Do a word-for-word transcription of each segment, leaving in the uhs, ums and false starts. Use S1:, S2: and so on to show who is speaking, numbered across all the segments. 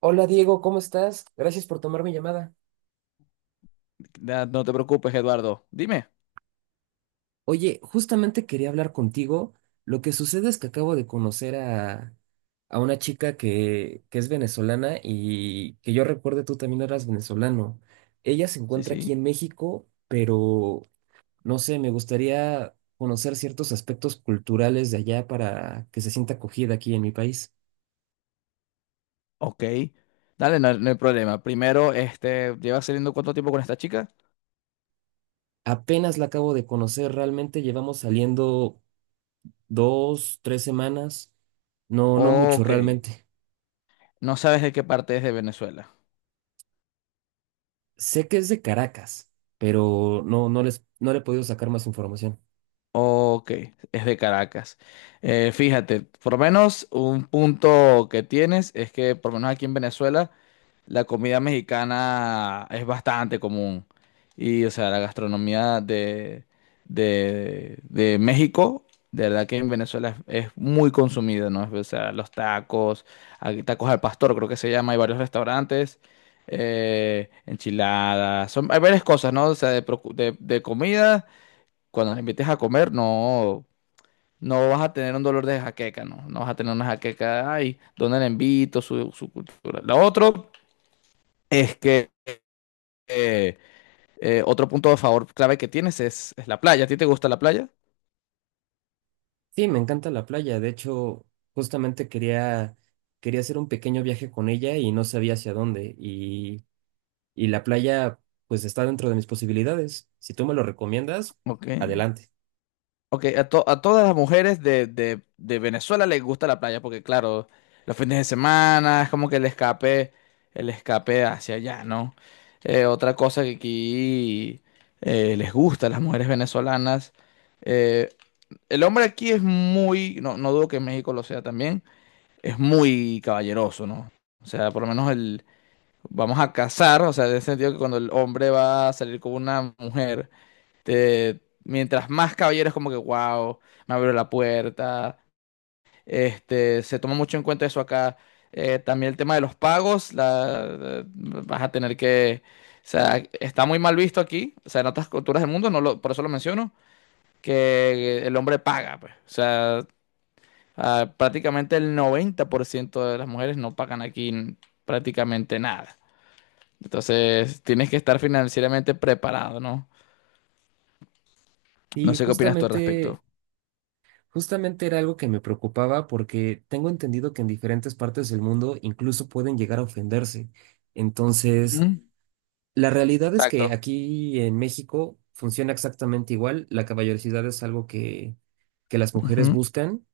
S1: Hola Diego, ¿cómo estás? Gracias por tomar mi llamada.
S2: Da- No te preocupes, Eduardo. Dime.
S1: Oye, justamente quería hablar contigo. Lo que sucede es que acabo de conocer a, a una chica que, que es venezolana y que yo recuerde tú también eras venezolano. Ella se
S2: Sí,
S1: encuentra aquí
S2: sí.
S1: en México, pero no sé, me gustaría conocer ciertos aspectos culturales de allá para que se sienta acogida aquí en mi país.
S2: Ok. Dale, no, no hay problema. Primero, este, ¿llevas saliendo cuánto tiempo con esta chica?
S1: Apenas la acabo de conocer, realmente llevamos saliendo dos, tres semanas. No, no mucho
S2: Ok.
S1: realmente.
S2: No sabes de qué parte es de Venezuela.
S1: Sé que es de Caracas, pero no, no les, no le he podido sacar más información.
S2: Ok. Es de Caracas. Eh, fíjate, por lo menos un punto que tienes es que por lo menos aquí en Venezuela la comida mexicana es bastante común. Y, o sea, la gastronomía de, de, de México, de verdad que en Venezuela es, es muy consumida, ¿no? O sea, los tacos, hay tacos al pastor, creo que se llama, hay varios restaurantes, eh, enchiladas, son, hay varias cosas, ¿no? O sea, de, procu- de, de comida, cuando nos invites a comer, no, no vas a tener un dolor de jaqueca, ¿no? No vas a tener una jaqueca, ay, ¿dónde la invito? Su, su cultura. Lo otro es que eh, eh, otro punto a favor clave que tienes es, es la playa. ¿A ti te gusta la playa?
S1: Sí, me encanta la playa. De hecho, justamente quería, quería hacer un pequeño viaje con ella y no sabía hacia dónde. Y, y la playa, pues está dentro de mis posibilidades. Si tú me lo recomiendas,
S2: Ok.
S1: adelante.
S2: Ok, a, to- a todas las mujeres de, de- de Venezuela les gusta la playa porque, claro, los fines de semana es como que el escape, el escape hacia allá, ¿no? Eh, otra cosa que aquí eh, les gusta a las mujeres venezolanas. eh, el hombre aquí es muy, no, no dudo que en México lo sea también, es muy caballeroso, ¿no? O sea, por lo menos vamos a casar, o sea, en el sentido que cuando el hombre va a salir con una mujer, te- mientras más caballeros como que, wow, me abrió la puerta, este, se toma mucho en cuenta eso acá. Eh, también el tema de los pagos, la, vas a tener que, o sea, está muy mal visto aquí, o sea, en otras culturas del mundo, no lo- por eso lo menciono, que el hombre paga, pues, o sea, ah, prácticamente el noventa por ciento de las mujeres no pagan aquí prácticamente nada. Entonces, tienes que estar financieramente preparado, ¿no? No
S1: Y
S2: sé qué opinas tú al respecto.
S1: justamente, justamente era algo que me preocupaba porque tengo entendido que en diferentes partes del mundo incluso pueden llegar a ofenderse.
S2: Ujú.
S1: Entonces, la realidad es que
S2: Exacto.
S1: aquí en México funciona exactamente igual. La caballerosidad es algo que, que las mujeres
S2: Ujú.
S1: buscan,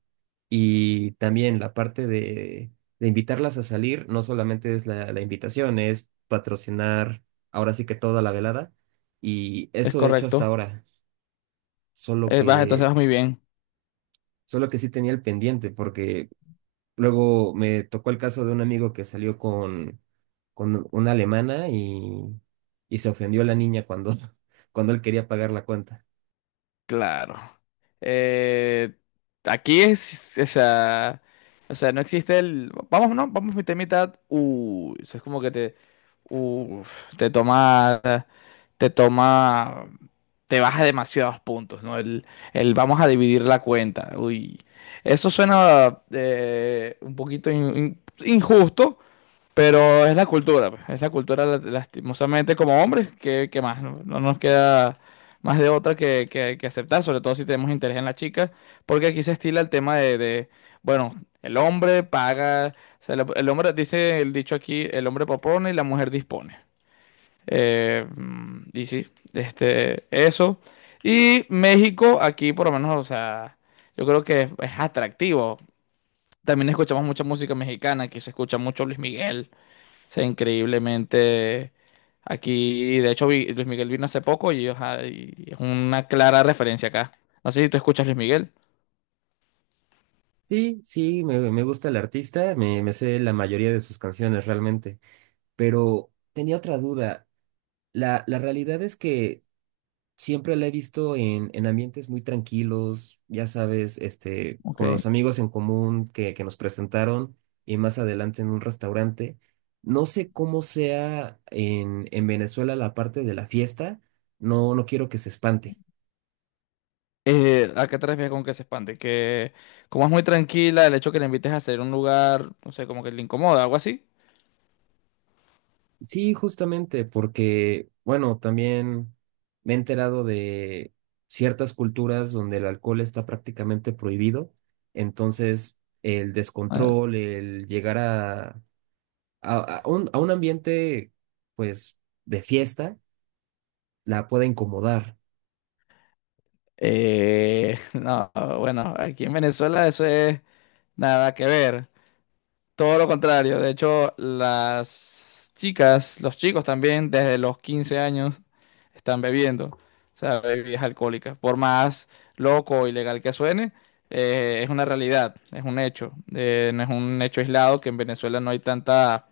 S1: y también la parte de, de invitarlas a salir no solamente es la, la invitación, es patrocinar ahora sí que toda la velada. Y
S2: Es
S1: esto he hecho hasta
S2: correcto.
S1: ahora, solo
S2: Eh, vas, entonces
S1: que,
S2: vas muy bien.
S1: solo que sí tenía el pendiente porque luego me tocó el caso de un amigo que salió con, con una alemana y, y se ofendió la niña cuando, cuando él quería pagar la cuenta.
S2: Claro. Eh, Aquí es, o sea, o sea, no existe el... Vamos, no, vamos mitad y mitad. Uy, eso es como que te... Uf, te tomas. Te toma, te baja demasiados puntos, ¿no? El, el vamos a dividir la cuenta. Uy, eso suena eh, un poquito in- in- injusto, pero es la cultura, pues, es la cultura la- lastimosamente como hombres, qué qué más? No, no nos queda más de otra que, que- que aceptar, sobre todo si tenemos interés en la chica, porque aquí se estila el tema de, de, bueno, el hombre paga, o sea, el el hombre, dice el dicho aquí, el hombre propone y la mujer dispone. Eh, mm, y sí, este, eso. Y México, aquí por lo menos, o sea, yo creo que es, es atractivo. También escuchamos mucha música mexicana, aquí se escucha mucho Luis Miguel. O sea, increíblemente aquí, de hecho, vi- Luis Miguel vino hace poco y, ajá, y es una clara referencia acá. No sé si tú escuchas Luis Miguel.
S1: Sí, sí, me, me gusta el artista, me, me sé la mayoría de sus canciones realmente, pero tenía otra duda. La, la realidad es que siempre la he visto en, en ambientes muy tranquilos, ya sabes, este,
S2: Ok.
S1: con los amigos en común que, que nos presentaron y más adelante en un restaurante. No sé cómo sea en, en Venezuela la parte de la fiesta, no, no quiero que se espante.
S2: Eh, ¿a qué te refieres con que se espante? Que como es muy tranquila, el hecho que le invites a hacer un lugar, no sé, como que le incomoda, algo así.
S1: Sí, justamente, porque, bueno, también me he enterado de ciertas culturas donde el alcohol está prácticamente prohibido, entonces el descontrol, el llegar a a, a un, a un ambiente, pues, de fiesta, la pueda incomodar.
S2: Eh, no, bueno, aquí en Venezuela eso es nada que ver. Todo lo contrario. De hecho, las chicas, los chicos también, desde los quince años, están bebiendo. O sea, bebidas alcohólicas. Por más loco o ilegal que suene, eh, es una realidad, es un hecho. Eh, no es un hecho aislado que en Venezuela no hay tanta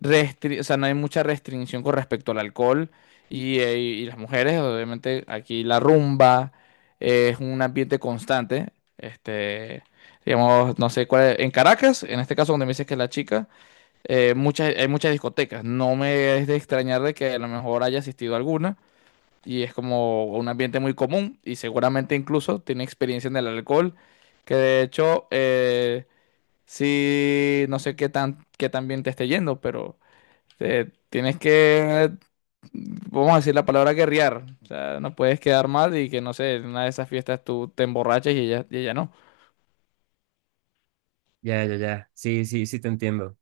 S2: restri- o sea, no hay mucha restricción con respecto al alcohol y, eh, y las mujeres, obviamente aquí la rumba eh, es un ambiente constante, este, digamos, no sé cuál es- en Caracas, en este caso donde me dices que es la chica, eh, muchas, hay muchas discotecas, no me es de extrañar de que a lo mejor haya asistido a alguna y es como un ambiente muy común y seguramente incluso tiene experiencia en el alcohol, que de hecho, eh, sí, no sé qué tan, qué tan bien te esté yendo, pero... Te- tienes que, vamos a decir la palabra guerrear. O sea, no puedes quedar mal y que, no sé, en una de esas fiestas tú te emborrachas y ella, y ella no.
S1: Ya, ya, ya. Sí, sí, sí te entiendo.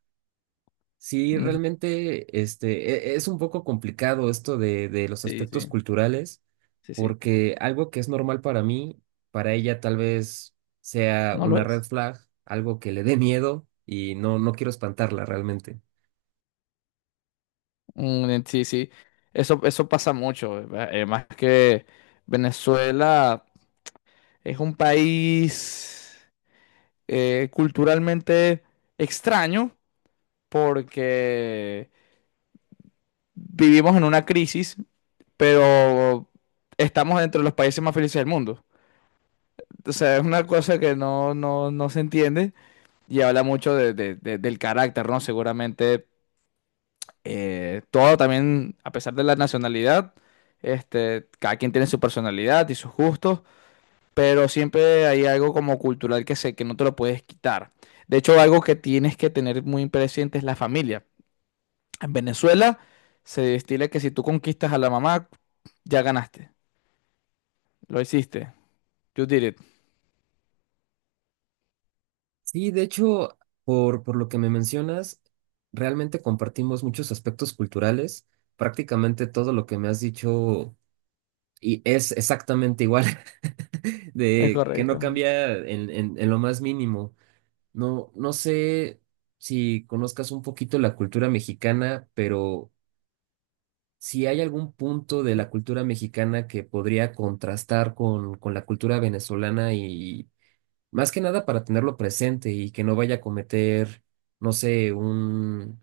S1: Sí,
S2: Ujú.
S1: realmente, este, e- es un poco complicado esto de, de los
S2: Sí,
S1: aspectos
S2: sí,
S1: culturales,
S2: sí, sí.
S1: porque algo que es normal para mí, para ella tal vez sea
S2: No lo
S1: una red
S2: es.
S1: flag, algo que le dé miedo y no, no quiero espantarla realmente.
S2: Mm, sí, sí. Eso, eso pasa mucho. Además que Venezuela es un país eh, culturalmente extraño porque vivimos en una crisis, pero estamos entre los países más felices del mundo. O sea, es una cosa que no, no, no se entiende y habla mucho de- de- de- del carácter, ¿no? Seguramente eh, todo también, a pesar de la nacionalidad, este, cada quien tiene su personalidad y sus gustos, pero siempre hay algo como cultural que se, que no te lo puedes quitar. De hecho, algo que tienes que tener muy presente es la familia. En Venezuela se destila que si tú conquistas a la mamá, ya ganaste, lo hiciste, you did it,
S1: Sí, de hecho, por, por lo que me mencionas, realmente compartimos muchos aspectos culturales. Prácticamente todo lo que me has dicho y es exactamente igual,
S2: es
S1: de que no
S2: correcto.
S1: cambia en, en, en lo más mínimo. No, no sé si conozcas un poquito la cultura mexicana, pero si hay algún punto de la cultura mexicana que podría contrastar con, con la cultura venezolana y más que nada para tenerlo presente y que no vaya a cometer, no sé, un,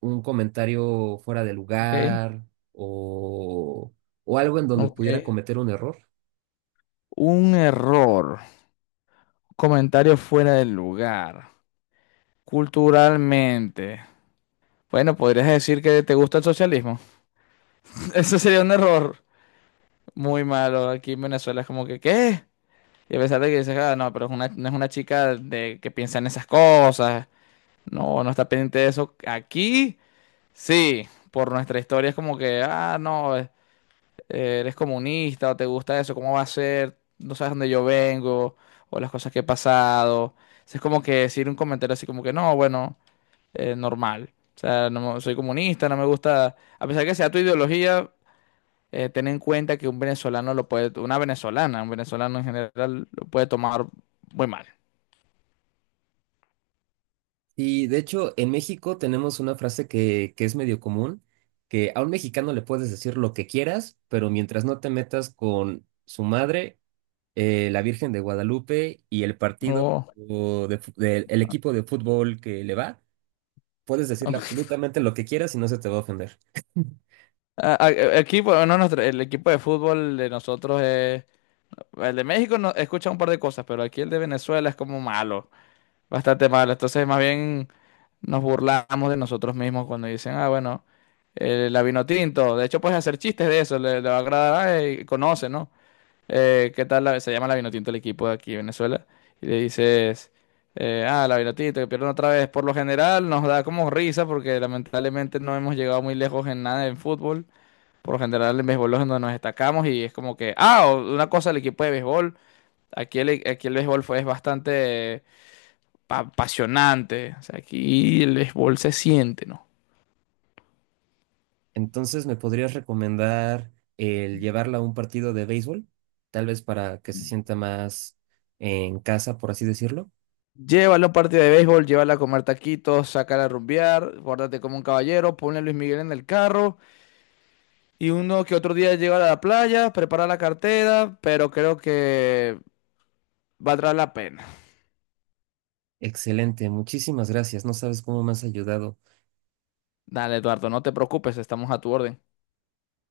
S1: un comentario fuera de
S2: Ok,
S1: lugar o, o algo en donde
S2: ok,
S1: pudiera cometer un error.
S2: un error. Comentario fuera del lugar. Culturalmente. Bueno, podrías decir que te gusta el socialismo. Eso sería un error muy malo. Aquí en Venezuela es como que, ¿qué? Y a pesar de que dices, ah, no, pero es una- no es una chica de, que piensa en esas cosas. No, no está pendiente de eso. Aquí, sí. Por nuestra historia es como que, ah, no. Eh, eres comunista o te gusta eso, cómo va a ser, no sabes dónde yo vengo o las cosas que he pasado. Entonces, es como que decir un comentario así como que no, bueno, eh, normal. O sea, no me- soy comunista, no me gusta, a pesar que sea tu ideología, eh, ten en cuenta que un venezolano lo puede, una venezolana, un venezolano en general lo puede tomar muy mal.
S1: Y de hecho, en México tenemos una frase que, que es medio común, que a un mexicano le puedes decir lo que quieras, pero mientras no te metas con su madre, eh, la Virgen de Guadalupe y el partido
S2: Oh.
S1: o de fu- del- el equipo de fútbol que le va, puedes decirle absolutamente lo que quieras y no se te va a ofender.
S2: A- a- Aquí, bueno, no, nuestro- el equipo de fútbol de nosotros es... El de México no, escucha un par de cosas, pero aquí el de Venezuela es como malo. Bastante malo. Entonces, más bien nos burlamos de nosotros mismos cuando dicen, ah, bueno, eh, la vino tinto. De hecho, puedes hacer chistes de eso, le, le va a agradar, y conoce, ¿no? Eh, ¿qué tal la- se llama la vino tinto el equipo de aquí, Venezuela? Y le dices, eh, ah, la vino tinto, que pierden otra vez. Por lo general nos da como risa porque lamentablemente no hemos llegado muy lejos en nada en fútbol. Por lo general en béisbol es donde nos destacamos y es como que, ah, o- una cosa el equipo de béisbol. Aquí el, aquí el béisbol fue, es bastante pa- apasionante. O sea, aquí el béisbol se siente, ¿no?
S1: Entonces, ¿me podrías recomendar el llevarla a un partido de béisbol? Tal vez para que se sienta más en casa, por así decirlo.
S2: Llévalo a un partido de béisbol, llévala a comer taquitos, sácala a rumbear, guárdate como un caballero, ponle a Luis Miguel en el carro y uno que otro día llega a la playa, prepara la cartera, pero creo que valdrá la pena.
S1: Excelente, muchísimas gracias. No sabes cómo me has ayudado.
S2: Dale, Eduardo, no te preocupes, estamos a tu orden.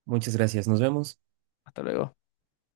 S1: Muchas gracias. Nos vemos.
S2: Hasta luego.